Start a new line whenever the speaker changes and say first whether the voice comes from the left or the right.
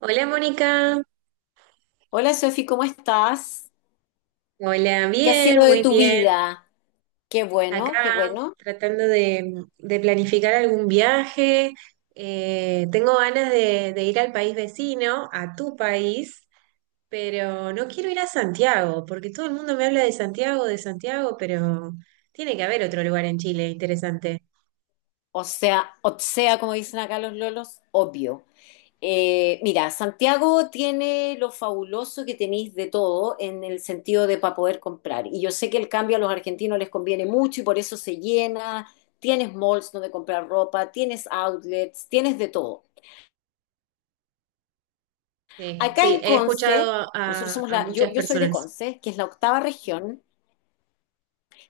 right: Hola Mónica,
left: Hola Sofi, ¿cómo estás?
right: hola,
left: ¿Qué ha
right: bien,
left: sido de
right: muy
left: tu
right: bien.
left: vida? Qué
right: Acá
left: bueno, qué bueno.
right: tratando de planificar algún viaje. Tengo ganas de ir al país vecino, a tu país, pero no quiero ir a Santiago, porque todo el mundo me habla de Santiago, pero tiene que haber otro lugar en Chile interesante.
left: O sea, como dicen acá los lolos, obvio. Mira, Santiago tiene lo fabuloso que tenéis de todo en el sentido de para poder comprar. Y yo sé que el cambio a los argentinos les conviene mucho y por eso se llena. Tienes malls donde comprar ropa, tienes outlets, tienes de todo.
right: Sí,
left: Acá
right: sí,
left: en
right: he
left: Conce,
right: escuchado
left: nosotros
right: a,
left: somos
right: a
left: la, yo,
right: muchas
left: yo soy de
right: personas.
left: Conce, que es la octava región.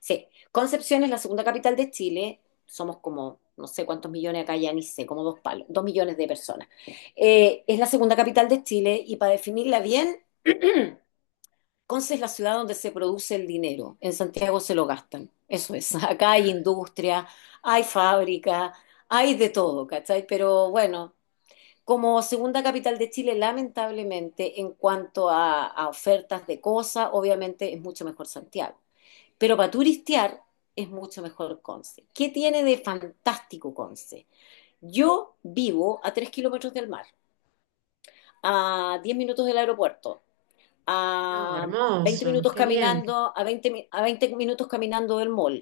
left: Sí, Concepción es la segunda capital de Chile. Somos como, no sé cuántos millones acá, ya ni sé, como 2 palos, 2 millones de personas. Es la segunda capital de Chile y para definirla bien, Conce es la ciudad donde se produce el dinero. En Santiago se lo gastan. Eso es. Acá hay industria, hay fábrica, hay de todo, ¿cachai? Pero bueno, como segunda capital de Chile, lamentablemente, en cuanto a ofertas de cosas, obviamente es mucho mejor Santiago. Pero para turistear es mucho mejor Conce. ¿Qué tiene de fantástico Conce? Yo vivo a 3 kilómetros del mar, a 10 minutos del aeropuerto,
right: No,
left: a 20
right: hermoso,
left: minutos
right: qué bien.
left: caminando, a veinte minutos caminando del mall.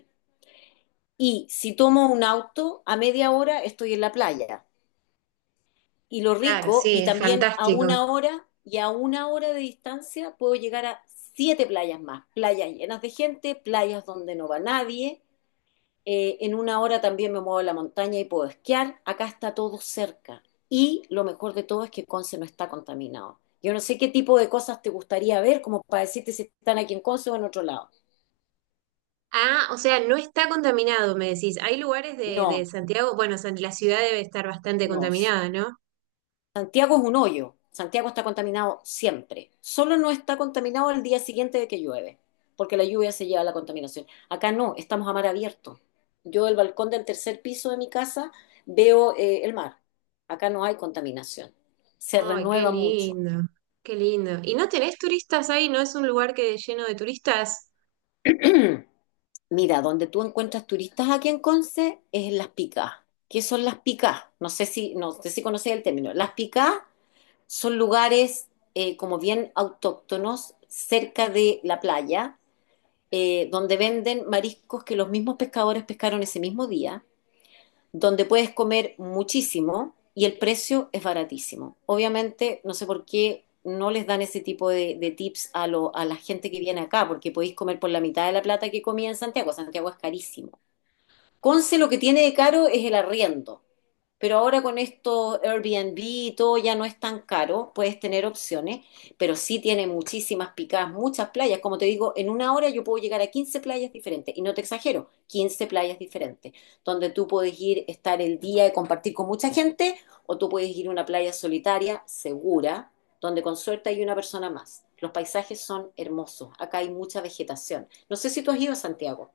left: Y si tomo un auto, a media hora estoy en la playa. Y lo
right: Claro,
left: rico,
right: sí,
left: y
right: es
left: también a
right: fantástico.
left: una hora y a una hora de distancia puedo llegar a siete playas más. Playas llenas de gente, playas donde no va nadie, en una hora también me muevo a la montaña y puedo esquiar, acá está todo cerca. Y lo mejor de todo es que Conce no está contaminado. Yo no sé qué tipo de cosas te gustaría ver, como para decirte si están aquí en Conce o en otro lado.
right: Ah, o sea, no está contaminado, me decís. Hay lugares de
left: No,
right: Santiago, bueno, la ciudad debe estar bastante
left: no,
right: contaminada, ¿no?
left: Santiago es un hoyo. Santiago está contaminado siempre. Solo no está contaminado el día siguiente de que llueve, porque la lluvia se lleva a la contaminación. Acá no, estamos a mar abierto. Yo del balcón del tercer piso de mi casa veo el mar. Acá no hay contaminación. Se
right: Ay, qué
left: renueva mucho.
right: lindo, qué lindo. ¿Y no tenés turistas ahí? ¿No es un lugar que lleno de turistas?
left: Mira, donde tú encuentras turistas aquí en Conce es en las picas. ¿Qué son las picas? No sé si conocéis el término. Las picas son lugares, como bien autóctonos, cerca de la playa, donde venden mariscos que los mismos pescadores pescaron ese mismo día, donde puedes comer muchísimo y el precio es baratísimo. Obviamente, no sé por qué no les dan ese tipo de tips a la gente que viene acá, porque podéis comer por la mitad de la plata que comía en Santiago. Santiago es carísimo. Conce lo que tiene de caro es el arriendo. Pero ahora con esto Airbnb y todo ya no es tan caro, puedes tener opciones, pero sí tiene muchísimas picadas, muchas playas. Como te digo, en una hora yo puedo llegar a 15 playas diferentes, y no te exagero, 15 playas diferentes, donde tú puedes ir, estar el día y compartir con mucha gente, o tú puedes ir a una playa solitaria, segura, donde con suerte hay una persona más. Los paisajes son hermosos, acá hay mucha vegetación. No sé si tú has ido a Santiago.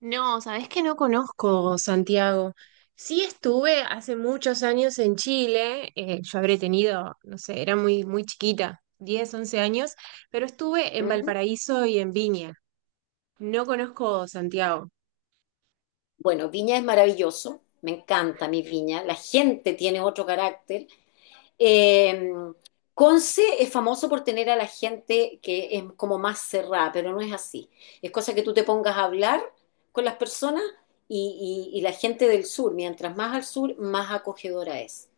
right: No, sabés que no conozco Santiago. Sí estuve hace muchos años en Chile, yo habré tenido, no sé, era muy, muy chiquita, 10, 11 años, pero estuve en Valparaíso y en Viña. No conozco Santiago.
left: Bueno, Viña es maravilloso, me encanta mi Viña, la gente tiene otro carácter. Eh, Conce es famoso por tener a la gente que es como más cerrada, pero no es así. Es cosa que tú te pongas a hablar con las personas y, y la gente del sur, mientras más al sur, más acogedora es.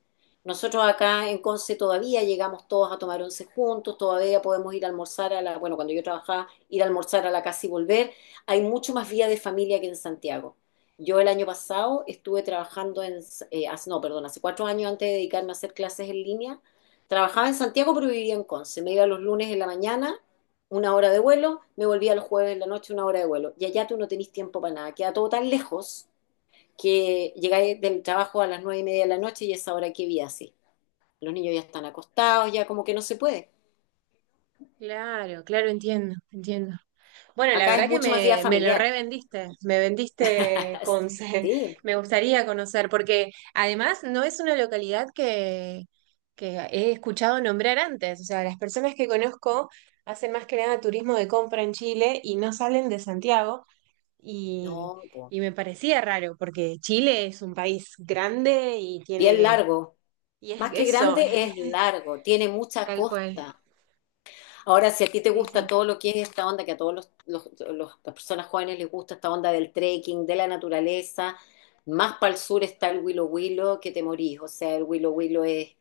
left: Nosotros acá en Conce todavía llegamos todos a tomar once juntos, todavía podemos ir a almorzar a la, bueno, cuando yo trabajaba, ir a almorzar a la casa y volver. Hay mucho más vida de familia que en Santiago. Yo el año pasado estuve trabajando en, no, perdón, hace 4 años antes de dedicarme a hacer clases en línea, trabajaba en Santiago pero vivía en Conce. Me iba los lunes en la mañana, una hora de vuelo, me volvía los jueves en la noche, una hora de vuelo. Y allá tú no tenés tiempo para nada, queda todo tan lejos que llegáis del trabajo a las 9:30 de la noche y es ahora que vi así. Los niños ya están acostados, ya como que no se puede.
right: Claro, claro, entiendo, entiendo. Bueno, la
left: Acá es
right: verdad que
left: mucho más vida
right: me lo
left: familiar.
right: revendiste, me vendiste con...
left: Sí,
right: Me gustaría conocer, porque además no es una localidad que he escuchado nombrar antes. O sea, las personas que conozco hacen más que nada turismo de compra en Chile y no salen de Santiago. Y,
left: no, po.
right: y me parecía raro, porque Chile es un país grande y
left: Bien
right: tiene...
left: largo.
right: Y es
left: Más que
right: eso, es
left: grande es largo, tiene mucha
right: tal cual.
left: costa. Ahora, si a ti te
right: Sí,
left: gusta
right: sí.
left: todo lo que es esta onda, que a todos las personas jóvenes les gusta esta onda del trekking, de la naturaleza, más para el sur está el Willow Willow, que te morís. O sea, el Willow Willow es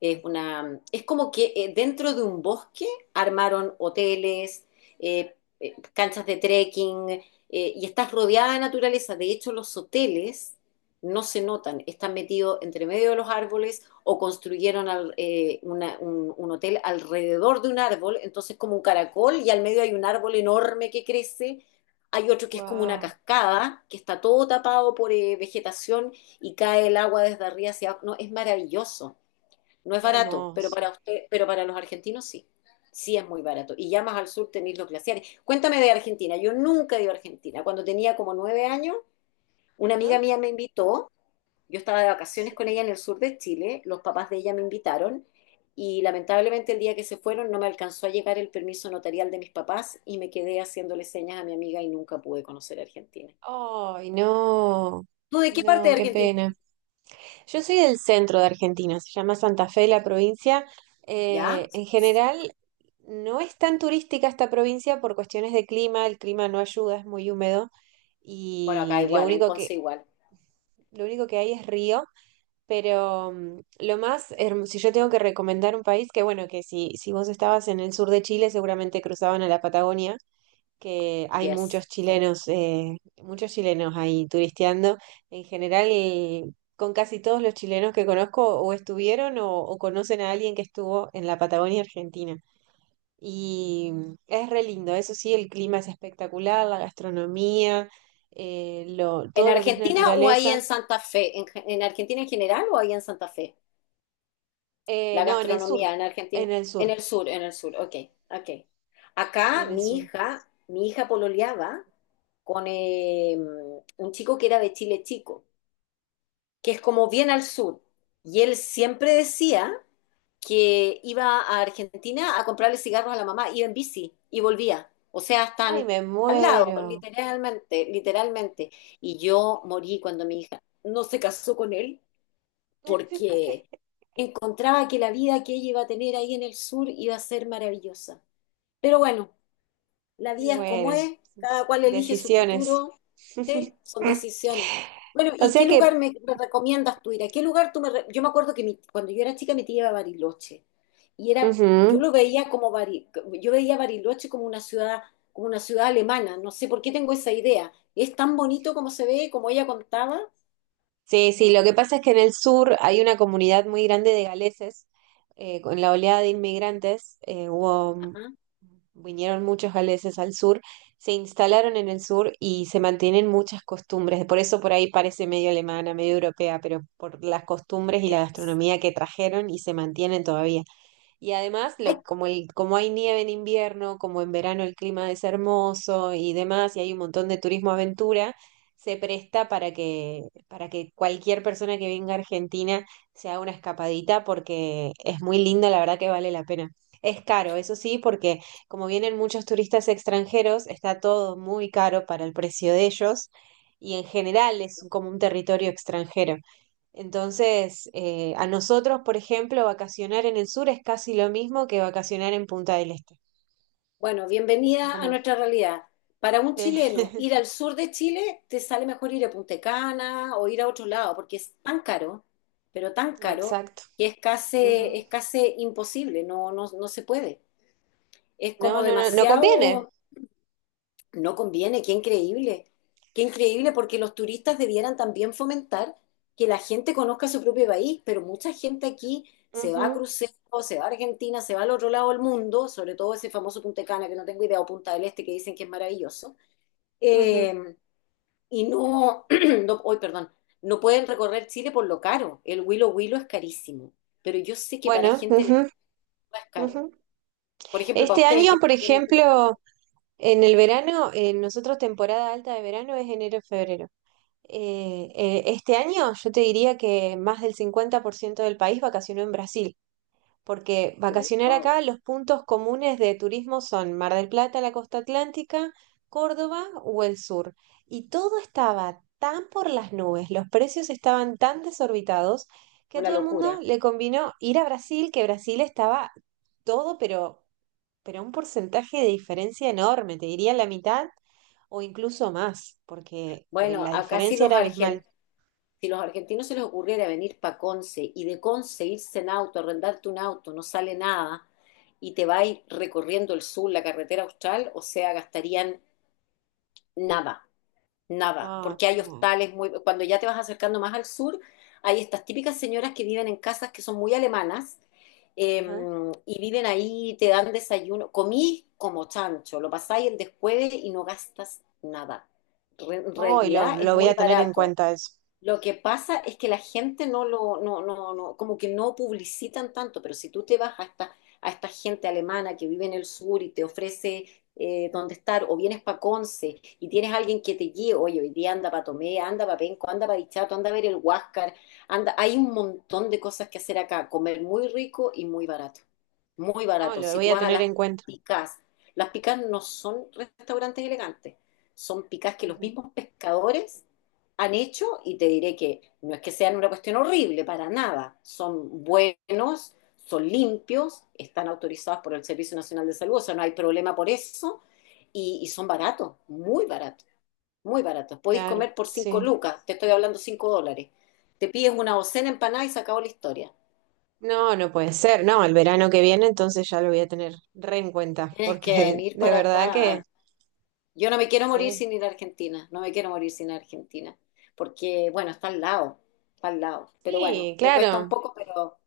left: es, una, es como que dentro de un bosque armaron hoteles, eh, canchas de trekking, y estás rodeada de naturaleza. De hecho, los hoteles no se notan, están metidos entre medio de los árboles o construyeron un hotel alrededor de un árbol, entonces como un caracol y al medio hay un árbol enorme que crece, hay otro que es como una
right: Wow,
left: cascada, que está todo tapado por vegetación y cae el agua desde arriba hacia abajo. No, es maravilloso. No es
right: qué
left: barato, pero
right: hermoso.
left: para usted, pero para los argentinos sí. Sí es muy barato. Y ya más al sur tenéis los glaciares. Cuéntame de Argentina. Yo nunca he ido a Argentina. Cuando tenía como 9 años, una
right: Ajá.
left: amiga mía me invitó. Yo estaba de vacaciones con ella en el sur de Chile. Los papás de ella me invitaron. Y lamentablemente el día que se fueron no me alcanzó a llegar el permiso notarial de mis papás y me quedé haciéndole señas a mi amiga y nunca pude conocer Argentina.
right: Ay, no,
left: ¿Tú de qué parte
right: no,
left: de
right: qué
left: Argentina?
right: pena. Yo soy del centro de Argentina, se llama Santa Fe la provincia.
left: ¿Ya?
right: En general, no es tan turística esta provincia por cuestiones de clima, el clima no ayuda, es muy húmedo
left: Bueno, acá
right: y
left: igual, en Conce igual.
right: lo único que hay es río, pero mm, lo más hermoso, si yo tengo que recomendar un país, que bueno, que si, si vos estabas en el sur de Chile, seguramente cruzaban a la Patagonia que hay
left: Yes. Sí.
right: muchos chilenos ahí turisteando. En general, con casi todos los chilenos que conozco o estuvieron o conocen a alguien que estuvo en la Patagonia Argentina. Y es re lindo, eso sí, el clima es espectacular, la gastronomía,
left: ¿En
right: todo lo que es
left: Argentina o ahí
right: naturaleza.
left: en Santa Fe? ¿En Argentina en general o ahí en Santa Fe? La
right: No, en el sur,
left: gastronomía en Argentina.
right: en el
left: En
right: sur,
left: el sur, en el sur. Ok, ok. Acá
right: en el
left: mi
right: sur.
left: hija, mi hija pololeaba con un chico que era de Chile Chico, que es como bien al sur. Y él siempre decía que iba a Argentina a comprarle cigarros a la mamá, iba en bici y volvía. O sea,
right: Ay,
left: están
right: me
left: al lado,
right: muero.
left: literalmente, literalmente. Y yo morí cuando mi hija no se casó con él porque encontraba que la vida que ella iba a tener ahí en el sur iba a ser maravillosa. Pero bueno. La
right: Y
left: vida es como
right: bueno,
left: es, cada cual elige su
right: decisiones.
left: futuro, ¿sí? Son decisiones. Bueno,
right: O
left: ¿y
right: sea
left: qué lugar
right: que,
left: me recomiendas tú ir? ¿A qué lugar tú me...? Yo me acuerdo que cuando yo era chica mi tía iba a Bariloche y era, yo
right: ujú,
left: lo veía como yo veía Bariloche como una ciudad alemana. No sé por qué tengo esa idea. ¿Es tan bonito como se ve, como ella contaba?
right: sí, sí, lo que pasa es que en el sur hay una comunidad muy grande de galeses. Con la oleada de inmigrantes, hubo, mm,
left: Ajá.
right: vinieron muchos galeses al sur, se instalaron en el sur y se mantienen muchas costumbres. Por eso por ahí parece medio alemana, medio europea, pero por las
left: Eh,
right: costumbres y
left: eh,
right: la gastronomía que trajeron y se mantienen todavía. Y además,
left: Hay
right: como hay nieve en invierno, como en verano el clima es hermoso y demás, y hay un montón de turismo aventura, se presta para que cualquier persona que venga a Argentina se haga una escapadita porque es muy lindo, la verdad que vale la pena. Es caro, eso sí, porque como vienen muchos turistas extranjeros, está todo muy caro para el precio de ellos y en general es como un territorio extranjero. Entonces, a nosotros, por ejemplo, vacacionar en el sur es casi lo mismo que vacacionar en Punta del Este.
left: Bueno,
right: Así
left: bienvenida a
right: como,
left: nuestra realidad. Para un
right: eh,
left: chileno, ir al sur de Chile te sale mejor ir a Punta Cana o ir a otro lado, porque es tan caro, pero tan caro,
right: exacto.
left: que
right: Ujú.
left: es casi imposible, no, no, no se puede. Es
right: No,
left: como
right: no, no, no conviene.
left: demasiado, no conviene, qué increíble. Qué increíble porque los turistas debieran también fomentar que la gente conozca su propio país, pero mucha gente aquí se va a
right: Ujú,
left: crucero, se va a Argentina, se va al otro lado del mundo, sobre todo ese famoso Punta Cana que no tengo idea, o Punta del Este que dicen que es maravilloso,
right: ujú.
left: eh, y no, no, hoy, perdón, no pueden recorrer Chile por lo caro. El Huilo Huilo es carísimo, pero yo sé que para
right: Bueno,
left: gente de
right: ujú,
left: Cuba es caro.
right: ujú.
left: Por ejemplo, para
right: Este
left: ustedes
right: año,
left: que les
right: por
left: conviene el tipo de cambio.
right: ejemplo, en el verano, nosotros temporada alta de verano es enero-febrero. Este año yo te diría que más del 50% del país vacacionó en Brasil. Porque
left: Oh,
right: vacacionar
left: wow,
right: acá, los puntos comunes de turismo son Mar del Plata, la costa atlántica, Córdoba o el sur. Y todo estaba tan por las nubes, los precios estaban tan desorbitados que a
left: una
right: todo el mundo
left: locura.
right: le convino ir a Brasil, que Brasil estaba todo, pero un porcentaje de diferencia enorme, te diría la mitad o incluso más, porque
left: Bueno,
right: la
left: acá si
right: diferencia
left: los
right: era abismal.
left: argen- si los argentinos se les ocurriera venir para Conce y de Conce irse en auto, arrendarte un auto, no sale nada, y te va a ir recorriendo el sur, la carretera austral, o sea, gastarían nada, nada,
right: Ah,
left: porque hay
right: claro.
left: hostales muy... Cuando ya te vas acercando más al sur, hay estas típicas señoras que viven en casas que son muy alemanas, eh,
right: Ajá.
left: y viven ahí, te dan desayuno, comís como chancho, lo pasáis el descueve y no gastas nada. En
right: Oh,
left: realidad es
right: lo voy
left: muy
right: a tener en
left: barato.
right: cuenta eso.
left: Lo que pasa es que la gente no lo, no, no, no, como que no publicitan tanto, pero si tú te vas a esta gente alemana que vive en el sur y te ofrece dónde estar, o vienes para Conce y tienes alguien que te guíe, oye, hoy día anda para Tomé, anda para Penco, anda para Dichato, anda a ver el Huáscar, anda, hay un montón de cosas que hacer acá, comer muy rico y muy barato, muy
right: No,
left: barato.
right: lo
left: Si
right: voy
left: tú
right: a
left: vas a
right: tener en cuenta.
left: picás, las picás no son restaurantes elegantes, son picás que los
right: Ujú,
left: mismos pescadores han hecho y te diré que no es que sean una cuestión horrible, para nada. Son buenos, son limpios, están autorizados por el Servicio Nacional de Salud, o sea, no hay problema por eso. Y son baratos, muy baratos, muy baratos. Podéis
right: claro,
left: comer por 5
right: sí.
left: lucas, te estoy hablando $5. Te pides una docena empanada y se acabó la historia.
right: No, no puede ser, no, el verano que viene entonces ya lo voy a tener re en cuenta,
left: Tienes que
right: porque
left: venir
right: de
left: para
right: verdad
left: acá
right: que
left: a Yo no me quiero morir
right: sí,
left: sin ir a Argentina, no me quiero morir sin Argentina, porque bueno, está al lado, pero bueno,
right: sí,
left: me cuesta un
right: claro,
left: poco,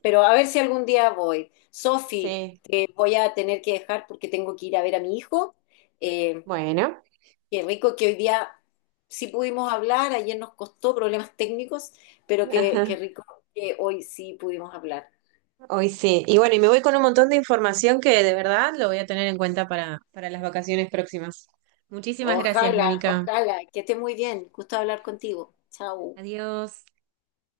left: pero a ver si algún día voy. Sofi,
right: sí,
left: te voy a tener que dejar porque tengo que ir a ver a mi hijo. Eh,
right: bueno,
left: qué rico que hoy día sí pudimos hablar, ayer nos costó problemas técnicos, pero qué
right: ajá,
left: rico que hoy sí pudimos hablar.
right: hoy sí. Y bueno, y me voy con un montón de información que de verdad lo voy a tener en cuenta para las vacaciones próximas. Muchísimas gracias,
left: Ojalá,
right: Mónica.
left: ojalá, que esté muy bien, gusto hablar contigo. Chao.
right: Adiós.